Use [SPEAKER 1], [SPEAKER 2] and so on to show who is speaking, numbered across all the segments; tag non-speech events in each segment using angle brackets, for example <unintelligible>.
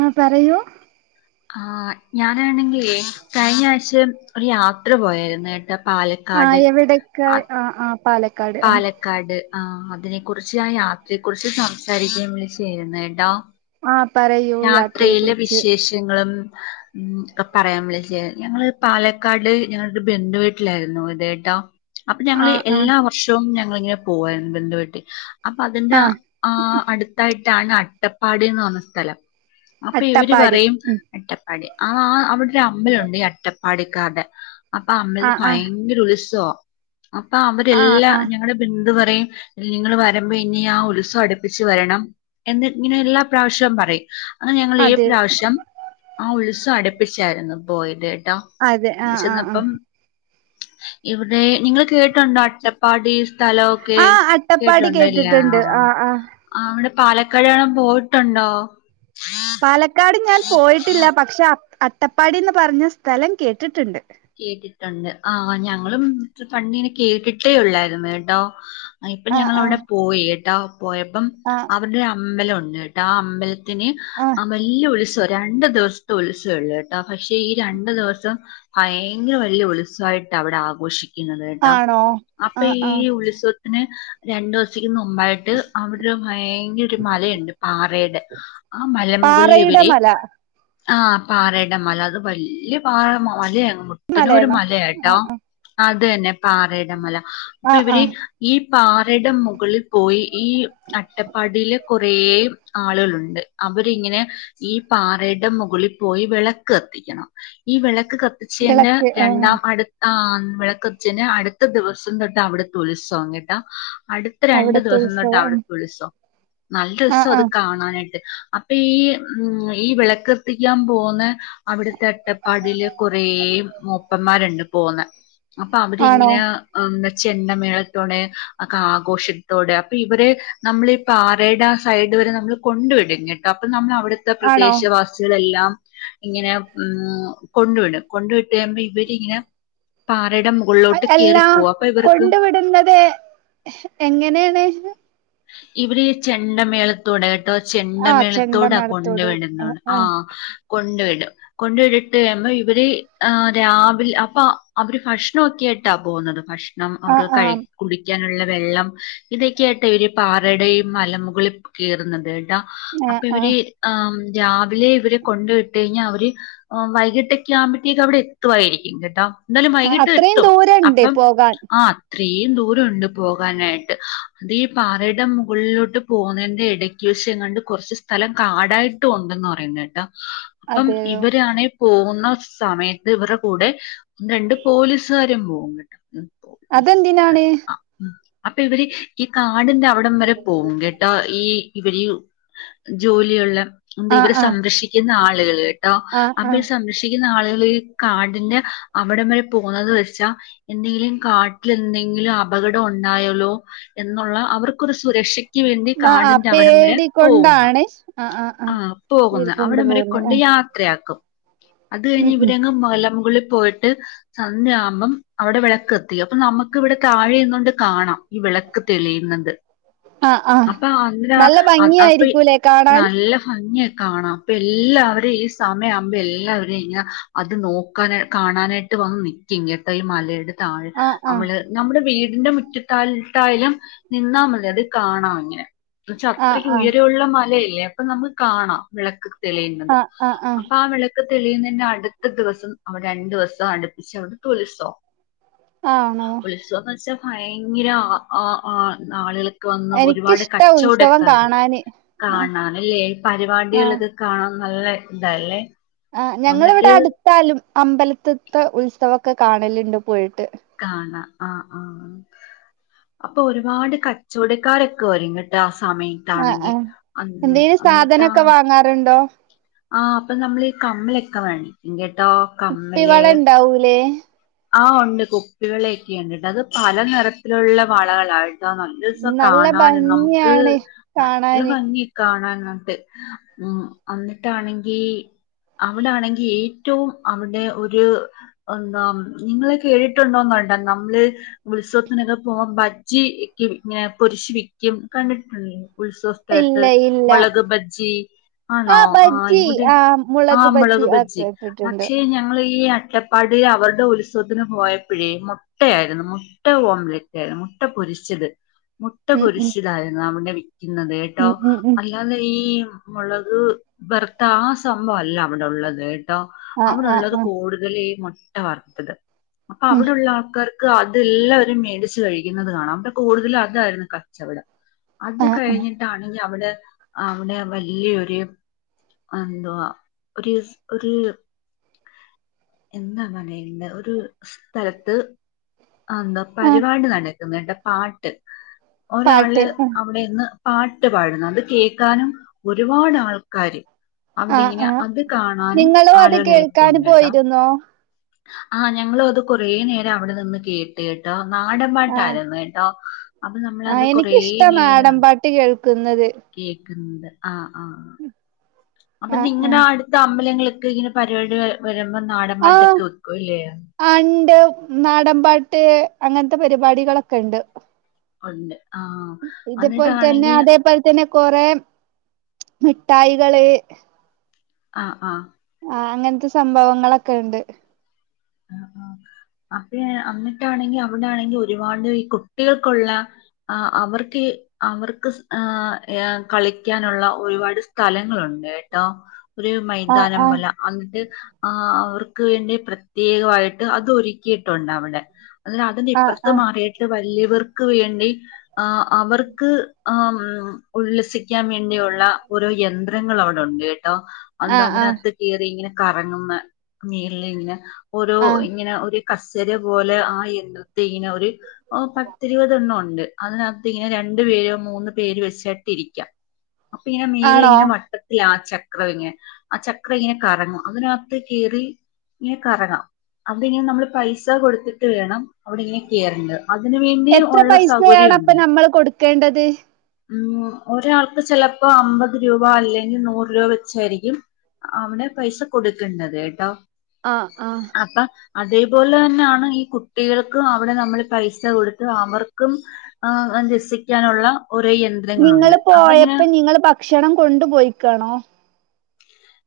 [SPEAKER 1] ആഹ് പറയൂ
[SPEAKER 2] ആഹ് ഞാനാണെങ്കിലേ കഴിഞ്ഞാഴ്ച ഒരു യാത്ര പോയാരുന്നുട്ടോ
[SPEAKER 1] ആഹ് എവിടേക്ക് ആഹ് ആഹ് പാല
[SPEAKER 2] പാലക്കാട് ആഹ് അതിനെക്കുറിച്ച് ആഹ് യാത്രയെക്കുറിച്ച് സംസാരിക്കാൻ വിളിച്ചയായിരുന്ന് കേട്ടോ
[SPEAKER 1] ആഹ് പറയ്
[SPEAKER 2] യാത്രയില് വിശേഷങ്ങളും ഉം ഇതൊക്കെ പറയാൻ വിളിച്ചേയാ ഞങ്ങള് പാലക്കാട് ഞങ്ങളൊരു ബന്ധുവീട്ടിലായിരുന്നു ഇതേട്ടോ അപ്പൊ
[SPEAKER 1] ആ
[SPEAKER 2] ഞങ്ങള്
[SPEAKER 1] ആ
[SPEAKER 2] എല്ലാ വർഷവും ഞങ്ങളിങ്ങനെ പോവാരുന്നു ബന്ദു വീട്ടി അപ്പൊ അതിന്റെ
[SPEAKER 1] ആ
[SPEAKER 2] ആഹ് അടുത്തായിട്ടാണ് അട്ടപ്പാടിന്ന് പറഞ്ഞ സ്ഥലം അപ്പൊ ഇവര്
[SPEAKER 1] അട്ടപ്പാടി
[SPEAKER 2] പറയും
[SPEAKER 1] ഉം
[SPEAKER 2] അട്ടപ്പാടി ആഹ് ആഹ് അവിടൊരമ്പലൊണ്ട് ഈ അട്ടപ്പാടിക്കാർടെ അപ്പൊ
[SPEAKER 1] ആ
[SPEAKER 2] അമ്പലത്തിൽ
[SPEAKER 1] ആ
[SPEAKER 2] ഭയങ്കര ഉത്സവാ അപ്പൊ
[SPEAKER 1] ആ
[SPEAKER 2] അവരെല്ലാ
[SPEAKER 1] ആ
[SPEAKER 2] ഞങ്ങളെ ബിന്ദു പറയും നിങ്ങള് വരുമ്പോ ഇനി ആഹ് ഉത്സവടുപ്പിച്ച് വരണം എന്ന്ഇങ്ങനെ എല്ലാ പ്രാവശ്യവും പറയും അങ്ങ് ഞങ്ങളീ
[SPEAKER 1] അതെ
[SPEAKER 2] പ്രാവശ്യം ആഹ് ഉത്സവം അടുപ്പിച്ചാരുന്നു പോയതേട്ടാ
[SPEAKER 1] അതെ ആ
[SPEAKER 2] അവടെ
[SPEAKER 1] ആ ആ
[SPEAKER 2] ചെന്നപ്പം ഇവിടെ നിങ്ങള് കേട്ടുണ്ടോ അട്ട പാടി സ്ഥലൊക്കെ
[SPEAKER 1] ആ അട്ടപ്പാടി
[SPEAKER 2] കേട്ടൊണ്ടോ ഇല്ലാ
[SPEAKER 1] കേട്ടിട്ടുണ്ട് ആ ആ
[SPEAKER 2] ആഹ് അവിടെ പാലക്കാട് കാണാൻ പോയിട്ടുണ്ടോ?
[SPEAKER 1] പാലക്കാട് ഞാൻ
[SPEAKER 2] ആ
[SPEAKER 1] പോയിട്ടില്ല പക്ഷെ അ അട്ടപ്പാടിന്ന് പറഞ്ഞ സ്ഥലം കേട്ടിട്ട്ണ്ട്
[SPEAKER 2] കേട്ടിട്ടൊണ്ട് ആഹ് ഞങ്ങളും പണ്ടിങ്ങനെ കേട്ടിട്ടേയുള്ളായിരുന്നുട്ടോ അ ഇപ്പം
[SPEAKER 1] ആ ആ
[SPEAKER 2] ഞങ്ങളവിടെ പോയിയേട്ടാ പോയപ്പം
[SPEAKER 1] ആ
[SPEAKER 2] അവരുടെ അമ്പലംണ്ട് യേട്ടാ ആഹ് അമ്പല ത്തിന്
[SPEAKER 1] ആ
[SPEAKER 2] അ വല്ല്യ ഉത്സ തൊ രണ്ടു ദിവസത്തെ ഉത്സവേള്ളൂട്ടാ പക്ഷെ ഈ രണ്ടു ദിവസം ഭയങ്കര വല്യ ഉത്സവായിട്ടാ അവിടെ ആഘോഷിക്കുന്നതേട്ടാ
[SPEAKER 1] ആണോ ആ
[SPEAKER 2] അപ്പം ഈ
[SPEAKER 1] ആ
[SPEAKER 2] ഉത്സവ പിന്നെ രണ്ടു ദിവസക്ക് മുമ്പായി ട്ട് അവിരുഭയങ്കര ഒരു മലയുണ്ട് പാറയുടെ ആഹ് മല
[SPEAKER 1] പാറയുടെ
[SPEAKER 2] മുകളിലിവര്
[SPEAKER 1] മല
[SPEAKER 2] ആഹ് പാറേടെ മല അത് വല്ല്യ പാറ മലയാങ്ങ് പ്പനോ ഒരു
[SPEAKER 1] മലയാണോ ആ
[SPEAKER 2] മലയാട്ടോ അത് തന്നെ പാറേട മല അപ്പൊ
[SPEAKER 1] ആ ആ
[SPEAKER 2] ഇവര് ഈ പാറേടെ മുകളിപോയി ഈ അട്ടപ്പാടീല് കൊറേ ആളുകളുണ്ട് അവരിങ്ങനെ ഈ പാറേടെ മുകളിപോയി വിളക്ക് കത്തിക്കണം ഈ വിളക്ക് ക ത്തിച്ചേന്റെ
[SPEAKER 1] വിളക്ക് ആ
[SPEAKER 2] രണ്ടാം അടുത് ആഹ് വിളക്ക് കത്തിച്ചേന്റെ അടുത്ത ദിവസം തൊട്ട് അവിടുത്തെ ഉത്സവം കേട്ടാ അടു അടുത്ത രണ്ടു
[SPEAKER 1] അവിടത്തെ
[SPEAKER 2] ദിവസം തൊട്ട്
[SPEAKER 1] ഉത്സവം
[SPEAKER 2] അവിടത്തെ ഉത്സവം നല്ല
[SPEAKER 1] ആ
[SPEAKER 2] രസാ
[SPEAKER 1] ആ
[SPEAKER 2] അത് കാണാനായിട്ട് അപ്പം ഈ ഈ വിളക്ക് കത്തിക്കാൻ പോവുന്ന അവിടുത്തെ അട്ടപ്പാടില് കൊറേ മൂപ്പമ്മാരുണ്ട് പോന്ന അപ്പൊ
[SPEAKER 1] ആണോ
[SPEAKER 2] അവരിങ്ങനെ ആഹ് ചെണ്ടമേളത്തോടെ ഒക്കെ ആഘോഷത്തോടെ അപ്പൊ ഇവര് നമ്മളി പാറേടെ സൈഡ് വരെ നമ്മള് കൊണ്ടുവിടും കേട്ടോ അപ്പൊ നമ്മള് അവിടെ ത്തെ
[SPEAKER 1] ആണോ
[SPEAKER 2] പ്രദേശവാസികളെല്ലാം ഇങ്ങനെ ഉം കൊണ്ടു വിടും കൊണ്ട് വിട്ട് കഴിയുമ്പോ ഇവരിങ്ങനെ പാറയുടെ മുക
[SPEAKER 1] അ അല്ലാ കൊണ്ടു വിടുന്നത് എങ്ങനെയാണ്
[SPEAKER 2] ഇവിടെ ഈ ചെണ്ടമേള ത്തോടാട്ടോ
[SPEAKER 1] ആ
[SPEAKER 2] ചെണ്ടമേളത്തോടാ
[SPEAKER 1] ചെണ്ടമേളത്തോടു ആ
[SPEAKER 2] കൊണ്ടുവിടുന്നത്
[SPEAKER 1] ആ
[SPEAKER 2] ആഹ് കൊണ്ട് വിടും കൊണ്ടുവിട്ടിട്ട് ട്ട് കഴിയുമ്പോ ഇവര് രാവിലെ അപ്പൊ അവര് ഭക്ഷണവൊക്കെ ആയിട്ടാ പോകുന്നത് ഭക്ഷ ണം
[SPEAKER 1] ആ
[SPEAKER 2] അവർ കഴ് കുടിക്കാനുള്ള വെള്ളം ഇതൊക്കെയായിട്ട് ഇവര് പാറയുടെ ഇഈ മലമുകളിൽ കയറുന്നത് കേട്ടോ
[SPEAKER 1] ആ
[SPEAKER 2] അപ്പൊ
[SPEAKER 1] ആ
[SPEAKER 2] ഇവര് ആ രാവിലെ ഇവരെ കൊണ്ട വിട്ട കഴിഞ്ഞാ അവര് വൈകിട്ടൊക്കെ ആകുമ്പോഴേക്ക് അവിടെ എത്തുആയിരിക്കും കേട്ടോ എന്താലും
[SPEAKER 1] ആ
[SPEAKER 2] വൈകിട്ട്
[SPEAKER 1] അത്രയും
[SPEAKER 2] എത്തും
[SPEAKER 1] ദൂരണ്ട്
[SPEAKER 2] അപ്പം
[SPEAKER 1] പോകാൻ
[SPEAKER 2] ആഹ് അത്രെ ദൂരണ്ട് പോകാനായിട്ട് അത് ഈ പാറയുടെ മുകളിലോട്ട് പോകുന്നതിന്റെ ഇടയ്ക് വിശം കോണ്ട് കോറച്ച് സ്ഥലം കാടായി ട്ടുണ്ട്ന്ന് പറയന്ന്ട്ട് അപ്പം
[SPEAKER 1] അതെയോ
[SPEAKER 2] ഇവര് ഇവരാണെ പോകുന്ന സമയത്ത് ഇവര്ടെ കൂടെ രണ്ട് പോലീസുകാരും പോകുന്നു
[SPEAKER 1] അതെന്തിനാണ്
[SPEAKER 2] ഉം അപ്പൊ ഇവര് ഈ കാടി ന്റെ ന്ന അവടം വരെ പോകും കേട്ട ഈ ഇവര് ജോലിയുള്ള എന്താ
[SPEAKER 1] ആ
[SPEAKER 2] ഇവരെ
[SPEAKER 1] ആ
[SPEAKER 2] സംരക്ഷിക്ക ക്കുന്ന ആളുകൾ ട്ടോ
[SPEAKER 1] ആ ആ
[SPEAKER 2] സംരക്ഷിക്കുന്ന ആളുകള് ഈ കാടിന്റെ അവിടം വരെ പോകുന്നുന്നത് വെച്ചാ എന്തെങ്കിലും കാട്ടില് എന്തെങ്കിലും അപകടം ഉണ്ടായല്ലോ എന്നുള്ള അവർക്കൊരു സുരക്ഷ ക്ക് വേണ്ടി കാടിന്റെ അവടം വരെ പോകുന്നു
[SPEAKER 1] ഷ് ആഹ്
[SPEAKER 2] ആഹ് പോകുന്ന അവിട വരെ കൊണ്ട്യായാ യാക്കും അത് കഴിഞ്
[SPEAKER 1] ഉം ഉം
[SPEAKER 2] ഇവരങ് മലമുകളിൽ പോയിട്ട് സന്ധ്യയാവുമ്പം അവടെ വെളക്ക് കത്തികും അപ്പൊ നമക്ക് ഇവിടെ താഴെയി ന്നുകൊണ്ട് കാണാം ഈ വിളക്ക് തെളിയ്ന്നത്
[SPEAKER 1] ആ ആ
[SPEAKER 2] അപ്പൊ
[SPEAKER 1] നല്ല
[SPEAKER 2] അന്നേരഅപ്പൊ
[SPEAKER 1] ഭംഗിയായിരിക്കൂലേ കാണാൻ
[SPEAKER 2] നല്ല ഭംഗിആയി കാണാം അപ്പ എല്ലാവരേ ഈ സമയമാവുമ്പോ എല്ലാവരെ ഇങ്ങനെ അത് നോക്കാന കാണാനായിട്ട് വന്ന് നിക് ക്കും കെട്ട ഇ മലയുടെ താഴ്
[SPEAKER 1] ആ ആ
[SPEAKER 2] നമ്മള് നമ്മുടെ വീടിന്റെ മുറ്റത്താലത്തായാലും നിന്നാമതി അത് കാണാം അങ്ങനെ എന്നച്ച
[SPEAKER 1] ആ
[SPEAKER 2] അത്രയ്ക്ക്
[SPEAKER 1] ആ
[SPEAKER 2] ഉയരമുള്ള മലയല്ലേ അപ്പൊ നമക്ക് കാണാം വെളക്ക് തെളിയന്നുന്നത്
[SPEAKER 1] ആ ആ
[SPEAKER 2] അപ്പ
[SPEAKER 1] ആ
[SPEAKER 2] ആവെളക്ക് ക്ക്‌ തെളിയുന്നതിന്ന് അടുത്ത ദിവസം അവിടെ രണ്ടു ദിവസം അടുപ്പിച്ച് അവിടെ തുൽസം
[SPEAKER 1] ആണോ
[SPEAKER 2] ഉത്സവംന്ന് വെച്ചാ ഭയങ്കരഅ അ നാളുകള് ക്ക്‌ വന്ന് ഒരുപാട്
[SPEAKER 1] എനിക്കിഷ്ടാ ഉത്സവം
[SPEAKER 2] കച്ചവടക്കാര്
[SPEAKER 1] കാണാന് ആ
[SPEAKER 2] കാണ് ണനല്ലേ ഇ
[SPEAKER 1] ആ
[SPEAKER 2] പരിപാടികളൊക്കെ കാണൻ നല്ല ഇതാല്ലേ
[SPEAKER 1] ആഹ് ഞങ്ങളിവിടെ അടുത്താലും അമ്പൽത്തി ത്തെ ഉത്സവൊക്കെ കാണലുണ്ട് പോയിട്ട്
[SPEAKER 2] കാണ ആഹ് ആഹ് അപ്പൊ ഒരുപാട് കച്ചവടക്കാരൊക്കെ വരുങ്ങിട്ട് ആ സമയം
[SPEAKER 1] ആഹ് ആഹ് എന്തെലും സാധനൊക്കെ വാങ്ങാറുണ്ടോ
[SPEAKER 2] ആഹ് അപ്പൊ നമ്മളീ കമ്മിലൊക്കെ വാങ്ങിക്കു കേട്ടോ
[SPEAKER 1] കുപ്പി വള ഇണ്ടാവൂലേ
[SPEAKER 2] ആ ഉണ്ട് കുപ്പിവളൊക്കെയ ഉണ്ട്അത് പല നെറത്തിലുള്ള വളകളായി നല്ല ദിവസം
[SPEAKER 1] നല്ല
[SPEAKER 2] കാണൻ നമുക്ക്
[SPEAKER 1] ഭംഗിയാണ്
[SPEAKER 2] നല്ല
[SPEAKER 1] കാണാന്.
[SPEAKER 2] ഭംഗി കാണാനിട്ട് ഉം എന്നന്നിട്ടാണെങ്കി അവിടാണെങ്കി ഏറ്റവും അവിടെ ഒരു എന്താ നിങ്ങളെ കേട്ടിട്ടുണ്ടോന്ന് വണ്ട നമ്മള് ഉത്സവത്തിനൊക്കെ പോകം ബജ്ജിക്ക്‌ ഇങ്ങനെ പോരിശു വിക്കും കണ്ടിട്ടുണ്ട് ഉത്സവത്തി
[SPEAKER 1] ഇല്ല
[SPEAKER 2] തലത്തു
[SPEAKER 1] ഇല്ല
[SPEAKER 2] മുളക് ഭജ്ജി ആണോ
[SPEAKER 1] ആ
[SPEAKER 2] ആഹ്
[SPEAKER 1] ബജ്ജി
[SPEAKER 2] ഇവിടെ
[SPEAKER 1] ആ മുളക്
[SPEAKER 2] ആഹ് മോളക്
[SPEAKER 1] ആ
[SPEAKER 2] ബജ്ജി
[SPEAKER 1] കേട്ടിട്ടുണ്ട്.
[SPEAKER 2] പക്ഷേഞ ങ്ങളീ ഈ അട്ടപ്പാടി അവരുടെഉൽ സവത്തിന് പോയപ്പോഴേ മുട്ടയായിരുന്നു മുട്ട ഓംലറ്റ് ആയിരുന്നു മുട്ട പൊരിച്ചത് മുട്ട
[SPEAKER 1] ഉം ഉം
[SPEAKER 2] പൊരിശിലായിരുന്നു അവിടെ വിൽക്കുന്നത് കേട്ടോ
[SPEAKER 1] ഉം ഉം ഉം
[SPEAKER 2] നല്ല അല്ലാതെ ഈ മൊളക് വെറുത്ത ആ സംഭവല്ല അവിടെ ഉള്ളത് കേട്ടോ
[SPEAKER 1] ആ ആ
[SPEAKER 2] അവിടെള്ളത്
[SPEAKER 1] ആ
[SPEAKER 2] കൂടുതല് മുട്ട വർത്തത് അപ്പൊ
[SPEAKER 1] ഉം
[SPEAKER 2] അവിടുള്ള ആൾക്കാർ അതെല്ലാവരും മേടിച്ച് കഴിക്കുന്നത് കാണാം അവിടെ കൂടുതലും അതായിരുന്നു കച്ചവടം അത്
[SPEAKER 1] ആ ആ
[SPEAKER 2] കഴിഞ്ഞിട്ടാണ് ഇനി അവിടെ അവിടെ വല്യ ഒര് എന്തോ ഒരുസ് ഒര് എന്താ പറയേണ്ടെ ഒരു സ്ഥലത്ത് ആന്താ
[SPEAKER 1] ആ
[SPEAKER 2] പരിപാടി നടക്ക്ന്ന്ണ്ട് പാട്ട്
[SPEAKER 1] പാട്ട്
[SPEAKER 2] ഒരാള് അവിടെയിന്ന് പാട്ട് പാടുന്നുണ്ട് അത് കേക്കാനും ഒരുപാട് ആൾക്കാര്
[SPEAKER 1] ആ
[SPEAKER 2] അവിടെ ഇങ്ങനെ
[SPEAKER 1] ആ
[SPEAKER 2] അത് കാണാനും
[SPEAKER 1] നിങ്ങളും അത്
[SPEAKER 2] ആളുകള്
[SPEAKER 1] കേൾക്കാൻ
[SPEAKER 2] ഇരുപ്പ്ണ്ട് കേട്ടാ
[SPEAKER 1] പോയിരുന്നോ?
[SPEAKER 2] ആഹ് ഞങ്ങളു അത് കൊറേ നേരം അവിടെ നിന്ന് കേ കേട്ടോ നാടൻ പാട്ട്
[SPEAKER 1] ആ
[SPEAKER 2] ആരുന്നു കേട്ടോ അപ്പൊ നമ്മളത് കൊറേ നേരം
[SPEAKER 1] ട്ട് കേൾക്കുന്നത്
[SPEAKER 2] കേക്കുന്നത് ആഹ് ആഹ് അപ്പൊ
[SPEAKER 1] ആ ആ
[SPEAKER 2] നിങ്ങടെ അടുത്ത് അമ്പലങ്ങളൊക്കെ ഇങ്ങനെ പരിപാടി വ വരുമ്പോ നാടൻ പാട്ടൊക്കെ വെക്കുവല്ലേ
[SPEAKER 1] ആഹ് ഇണ്ട് നാടൻ പാട്ട് അങ്ങനത്തെ പരിപാടികളൊക്കെ ഇണ്ട്
[SPEAKER 2] ഒണ്ട് ആഹ്
[SPEAKER 1] ഇതുപോലെ തന്നെ
[SPEAKER 2] അന്നിട്ടാണെങ്കി
[SPEAKER 1] അതേപോലെ തന്നെ കൊറെ മിഠായികള്
[SPEAKER 2] ആഹ് ആഹ്
[SPEAKER 1] ആഹ് അങ്ങൻത്തെ സംഭവങ്ങളൊക്കെ ഇണ്ട്
[SPEAKER 2] ആഹ് ആഹ് അപ്പഴ് അന്നിട്ടാണെങ്കി അവിടാണെങ്കി ഒരുപാട് ഈ കുട്ടികൾക്കുള്ള ആഹ് അവർക്കീ അവർക്ക് സ് ഏഹ് കളിക്കാനുള്ള ഒരുപാട് സ്ഥലങ്ങളുണ്ട് കേട്ടോ ഒരു
[SPEAKER 1] ആ
[SPEAKER 2] മൈതാനം
[SPEAKER 1] ആ
[SPEAKER 2] പോലെ അന്നിട്ട് ആഹ് അവർക്ക് വേണ്ടി പ്ര പ്രത്യേകവായിട്ട് അതൊരുക്കിയിട്ടുണ്ട് അവിടെ അന്നട്ട് അതിന്റെ
[SPEAKER 1] ആ
[SPEAKER 2] ഇപ്പർത്ത്
[SPEAKER 1] ആ
[SPEAKER 2] മാറിയിട്ട് ട്ട് വല്യവർക്ക് വേണ്ടി ആഹ് അവർക്ക് ആം ഉം ഉല്ലസിക്കാൻ വേണ്ടിയുള്ള ഓരോ യന്ത്രങ്ങൾ അവിടെ ഒണ്ട് കേട്ടോ
[SPEAKER 1] ആ ആ
[SPEAKER 2] <unintelligible> കേറി ഇങ്ങനെ കറങ്ങുന്നാ മേളില്ങ്ങനെ ഓരോ
[SPEAKER 1] ആ
[SPEAKER 2] ഇങ്ങനെ ഒര് കസേര പോലെ ആഹ് എന്ത്രത്തീ ഇങ്ങനെ ഒരു ആഹ് പത്തിരുപതെണ്ണം ഒണ്ട് അതിനാത്ത് ഇങ്ങനെ രണ്ടു പേര് മൂന്ന് പേര് വെച്ചിട്ട് ഇരിക്കാം അപ്പൊ ഇങ്ങനെ
[SPEAKER 1] ആണോ
[SPEAKER 2] മേള്ലിങ്ങനെ വട്ട ത്തിലാ ആ ചക്രം ഇങ്ങനെ ആ ചക്രം ഇങ്ങനെ കറങ്ങും അതിനാത്ത് കേറി ഇങ്ങനെ കറങ്ങാം അവിടെങ്ങനെ നമ്മള് പൈസ കൊടുത്തിട്ട് വേണം അവിടെ ഇങ്ങനെ കേറണ്ടത് അതിന് വേണ്ട്
[SPEAKER 1] എത്ര പൈസയാണ് അപ്പ നമ്മള് കൊടുക്കേണ്ടത്
[SPEAKER 2] ഉം ഒരാൾക്ക് ചെലപ്പോ അമ്പത് രൂപ അല്ലെങ്കിൽ നൂറ് രൂപ വെച്ചായിരിക്കും അവടെ പൈസ കൊടുക്കേണ്ടത് കേട്ടോ
[SPEAKER 1] ആഹ് ആഹ്
[SPEAKER 2] അപ്പാ അതേപോലെ തന്നെയാണ് ഈ കുട്ടികൾക്കും അവിടെ നമ്മൾ പൈസ കൊടുത്ത് അവർക്കും ആഹ് അരസിക്കാനുള്ള ഒരു യന്ത്
[SPEAKER 1] നിങ്ങള് പോയപ്പോ നിങ്ങള് ഭക്ഷണം കൊണ്ടു പോയിക്കാണോ?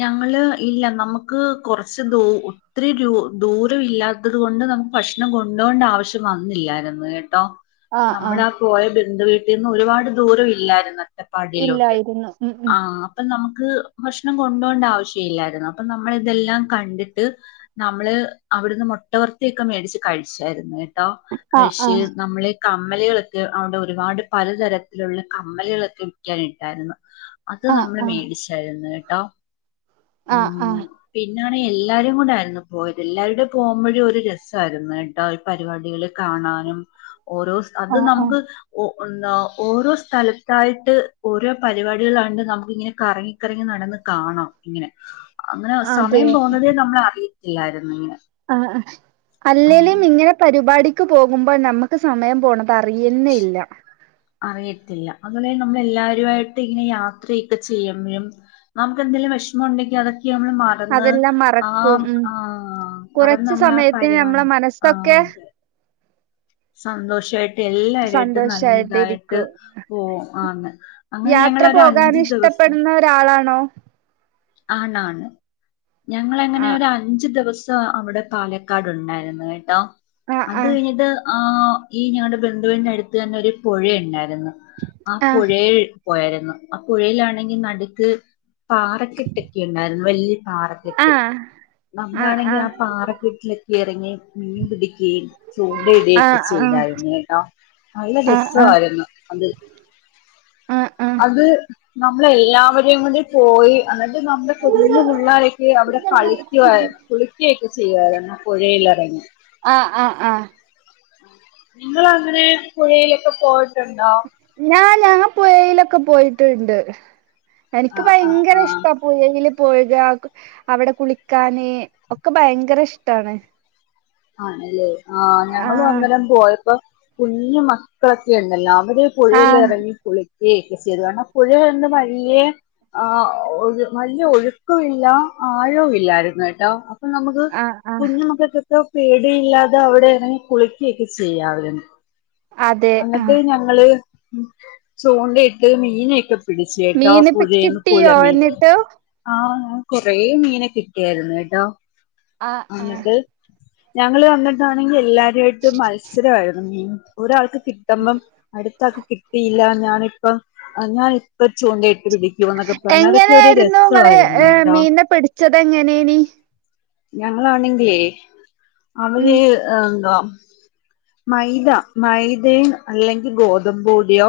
[SPEAKER 2] ഞങ്ങള് ഇല്ലാ നമ്മക്ക് കൊറച്ച് ദൂ ഒത്തിരി രു ദൂരവില്ലാ ത്തത് കൊണ്ട് നമുക്ക് ഭക്ഷണം കൊണ്ടോണ്ട ആവശ്യം വന്നില്ലായിരുന്നു കേട്ടോ
[SPEAKER 1] ആ ആ
[SPEAKER 2] നമ്മളാ പോയ ബന്ധുവീട്ടിന്ന് ഒരുപാട് ദൂരം ഇല്ലായിര്ന്ന് അട്ടപ്പാടിയിലോണ്ട്
[SPEAKER 1] ഇല്ലായിരുന്നു ഉം ഉം
[SPEAKER 2] ആഹ് അപ്പൊ നമ്മക്ക് ഭഷ് ഭക്ഷണം കൊണ്ടോണ്ട ആവശ്യം ഇല്ലായിരുന്നു അപ്പൊ നമ്മള് ഇതെല്ലാം കണ്ടിട്ട് നമ്മള് അവിടുന്ന് മൊട്ടവർത്തിയൊക്കെ മേടിച്ച് കഴിച്ചായിരുന്നു കേട്ടോ
[SPEAKER 1] ആ ആ
[SPEAKER 2] കഴിച്ച് നമ്മള് കമ്മലുകളൊക്കെ അവടെ ഒരുപാട് പലതരത്തിലുള്ള കമ്മലുകളൊക്കെ വിക്കാനിട്ടായിരുന്നു. അത്
[SPEAKER 1] ആ
[SPEAKER 2] നമ്മള്
[SPEAKER 1] ആ
[SPEAKER 2] മേടിച്ചായിരുന്നു കേട്ടോ
[SPEAKER 1] ആഹ് ആഹ്
[SPEAKER 2] പിന്നാണേ എല്ലാരും കൂടായാരുന്നു പോയത് എല്ലാരുടെ പോമ്പോഴ് ഒര് രസായിരുന്നുട്ടൊ പരിപാടികള് കാണാനും ഓരോസ്
[SPEAKER 1] ആ
[SPEAKER 2] അത്
[SPEAKER 1] ആ
[SPEAKER 2] നമുക്ക് ഒ എന്താ ഓരോ സ്ഥലത്തായിട്ട് ഓരോ പരിപാടികളാണ്ട് നമുക്ക് ഇങ്ങനെ കറങ്ങിക്കറങ്ങി നടന്ന് കാണാം ഇങ്ങനെ അങ്ങനെ
[SPEAKER 1] അതെ
[SPEAKER 2] സമയം <unintelligible> നമ്മള അറിയിത്തില്ലാരുന്നു ഇങ്ങനെ
[SPEAKER 1] ആഹ്
[SPEAKER 2] ഉം
[SPEAKER 1] അല്ലേലും ഇങ്ങനെ പര്പാടിക്ക് പോകുമ്പോ ഞമ്മക്ക് സമയം പോണ ട്ടറിയന്നെല്ല.
[SPEAKER 2] അറിയത്തില്ല അതുപോലെ നമ്മള് എല്ലാരുവായിട്ട് ഇങ്ങനെ യാത്രയൊക്കെ ചെയ്യ്മ്പയും നമുക്കെന്തെങ്കിലും വെഷമൊണ്ടെങ്കി അതൊക്കെ നമ്മള് മ റന്ന്
[SPEAKER 1] അതെല്ലാം മറക്കും
[SPEAKER 2] ആഹ്
[SPEAKER 1] ഉം
[SPEAKER 2] ആഹ് മറന്ന്
[SPEAKER 1] കുറച്ച്
[SPEAKER 2] നമ്മള്ളാ
[SPEAKER 1] സമയത്തിന് നമ്മളെ
[SPEAKER 2] പര്പാടി ആഹ്
[SPEAKER 1] മനസ്സൊക്കെ
[SPEAKER 2] അതെ സന്തോഷായിട്ട് എല്ലരായിട്ട് നല്ലയിതായിട്ട്
[SPEAKER 1] സന്തോഷായിട്ടിരിക്കും
[SPEAKER 2] <unintelligible> ആന്ന് അങ്ങനെ
[SPEAKER 1] യാത്ര
[SPEAKER 2] ഞങ്ങളൊര്
[SPEAKER 1] പോകാൻ
[SPEAKER 2] അഞ്ച് ദിവസം
[SPEAKER 1] <unintelligible>
[SPEAKER 2] ആണാണ് ഞങ്ങളങ്ങനെ
[SPEAKER 1] ആഹ്
[SPEAKER 2] ഒര് അഞ്ച് ദിവസം ത്തൊ അവ്ടെ പാലക്കാടൊണ്ടാരുന്നു കേട്ടോ
[SPEAKER 1] ആഹ്
[SPEAKER 2] അത് കഴിഞ്ഞിട്ട് ആഹ് ഈ ഞങ്ങടെ ബന്ധുവിന്റെ അടുത്തന്നെ ഒര് പുഴണ്ടായിരുന്നു ആഹ് പുഴെ പോയാര്ന്നു ആഹ് പുഴയിലാണെങ്കി നട്ക്ക് പാറക്കെട്ടക്കെണ്ടാരുന്നു വല്യ പാറ
[SPEAKER 1] ആഹ്
[SPEAKER 2] നമ്മാണെങ്കി ആഹ് പാറക്കെട്ടിലൊക്കെയറങ്ങി മീൻ പിടിക്കയും ചൂണ്ടയിടുകയൊക്കെ
[SPEAKER 1] ആഹ് ആഹ്
[SPEAKER 2] ചെയ്താരുന്നുട്ടോ നല്ല
[SPEAKER 1] ആഹ് ആഹ് ആഹ്
[SPEAKER 2] രസവാരുന്നു അത്
[SPEAKER 1] ആഹ് ആഹ്
[SPEAKER 2] അത് നമ്മളെല്ലാവരെയും കൂടി പോയി അന്ന് നമ്മുടെ കുഞ്ഞു പുള്ളാരൊക്കെ അവ്ടെ കളിക്കവാ കുളിക്കയൊക്കെ ചെയ്യുവാരുന്നു. പുഴയിലെറങ്ങി.
[SPEAKER 1] ആഹ് ആഹ് ആഹ്
[SPEAKER 2] നിങ്ങളങ്ങനെ പുഴയിലൊക്കെ പോയ്‌ട്ടൊണ്ടോ?
[SPEAKER 1] ഞാൻ ഞങ്ങ പുഴയിലൊക്കെ പോയിട്ട്ണ്ട് എനിക്ക്
[SPEAKER 2] ആഹ് ആഹ്
[SPEAKER 1] ഭയങ്കര ഇഷ്
[SPEAKER 2] ആഹ്
[SPEAKER 1] ട്ടാ പുഴയില് പോഴ്ഗ ക് അവ്ടെ കുളിക്കാന് ഒക്കെ ഭയങ്കര ഇഷ്ട്ടാണ്.
[SPEAKER 2] ആണ്ലേ ആഹ് ഞങ്ങള്
[SPEAKER 1] ആഹ്
[SPEAKER 2] അന്നേരം പോയപ്പോ കുഞ്ഞു മക്കളൊക്കെണ്ടല്ലോ അവര് പുഴയിലെ
[SPEAKER 1] ആഹ്
[SPEAKER 2] റങ്ങി കുളിക്കേം ഒക്കെ ചെയ്തു കാരണം പുഴയില് അന്ന് വല്യ ആഹ് ഒഴ് നല്ല ഒഴ്ക്കും ഇല്ല ആഴവും ഇല്ലാരുന്നുട്ടോ അപ്പൊ നമ്മക്ക്
[SPEAKER 1] ആഹ് ആഹ്
[SPEAKER 2] കുഞ്ഞുമക്കൊക്കെ പേടിയില്ലാതെ അവ്ടെറങ്ങി കുളിക്കയൊക്കെ ചെയ്യാവാരുന്നു.
[SPEAKER 1] അതെ
[SPEAKER 2] അങ്ങിട്ട്
[SPEAKER 1] ആഹ്
[SPEAKER 2] ഞങ്ങള് ചൂണ്ടയിട്ട് മീനെയൊക്കെ പിടിച്ച്കേട്ടോ
[SPEAKER 1] മീനിപ്പ
[SPEAKER 2] പുഴേന്ന്
[SPEAKER 1] കിട്ടിയോ
[SPEAKER 2] പുഴമീൻ.
[SPEAKER 1] എന്നിട്ട്
[SPEAKER 2] ആഹ് ഞങ്ങക്ക് കൊറെ മീനെ കിട്ടിയാരുന്നു കേട്ടോ
[SPEAKER 1] ആഹ് ആഹ്
[SPEAKER 2] അന്നിട്ട് ഞങ്ങള് എന്നിട്ടാണെങ്കി എല്ലാരുവായിട്ട് മത്സരം ആരുന്നു മീൻ ഒരാൾക്ക് കിട്ട്മ്പം അട്ത്താക്ക് കിട്ടിയില്ല ഞാനിപ്പം ഞാനിപ്പ ചൂണ്ടയിട്ട് പിടി
[SPEAKER 1] എങ്ങനെയാരുന്നു ങ്ങള് ഏഹ്
[SPEAKER 2] കേട്ടോ
[SPEAKER 1] മീനെ പിടിച്ചത് എങ്ങനെനി
[SPEAKER 2] ഞങ്ങളാണെങ്കിലേ അവര്
[SPEAKER 1] ഉം
[SPEAKER 2] എന്താ മൈദ മൈദയും അല്ലെങ്കി ഗോതമ്പ് പൊടിയോ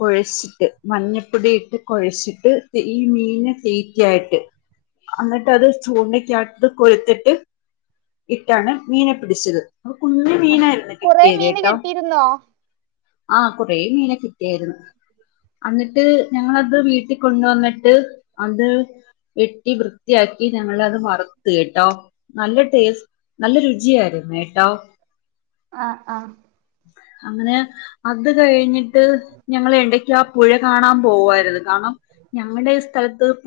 [SPEAKER 2] കൊഴച്ചിട്ട് മഞ്ഞപ്പൊടിയിട്ട് കൊഴച്ചിട്ട് ഈ മീനെ തീറ്റയായിട്ട് അന്നിട്ട് അത് ചൂണക്കാത്ത് കൊര്ത്തിട്ട് ഇട്ടാണ് മീനെ പിടിച്ചത് കുഞ്ഞു
[SPEAKER 1] ആഹ്
[SPEAKER 2] മീനാര്ന്നു
[SPEAKER 1] കൊറേ മീന്
[SPEAKER 2] കിട്ടിയത്ട്ടോ
[SPEAKER 1] കിട്ടിയിരുന്നോ
[SPEAKER 2] ആഹ് കുറേ മീനെ കിട്ടിയാര്ന്നു. അന്നിട്ട് ഞങ്ങളത് വീട്ടി കൊണ്ട് വന്നിട്ട് അത് വെട്ടി വൃ വൃത്തിയാക്കി ഞങ്ങൾ അത് വർത്ത് കേട്ടോ നല്ല ടേസ് നല്ല രുചിയാര്ന്നു കേട്ടോ
[SPEAKER 1] ആഹ് ആഹ്
[SPEAKER 2] അങ്ങനെ അത് കഴിഞ്ഞ്ട്ട് ഞങ്ങൾ എടക്കാ ആ പുഴ കാണാ പോവാര്ന്നു കാര്ണം ഞങ്ങടെ ഈ സ്ഥലത്ത് പൊ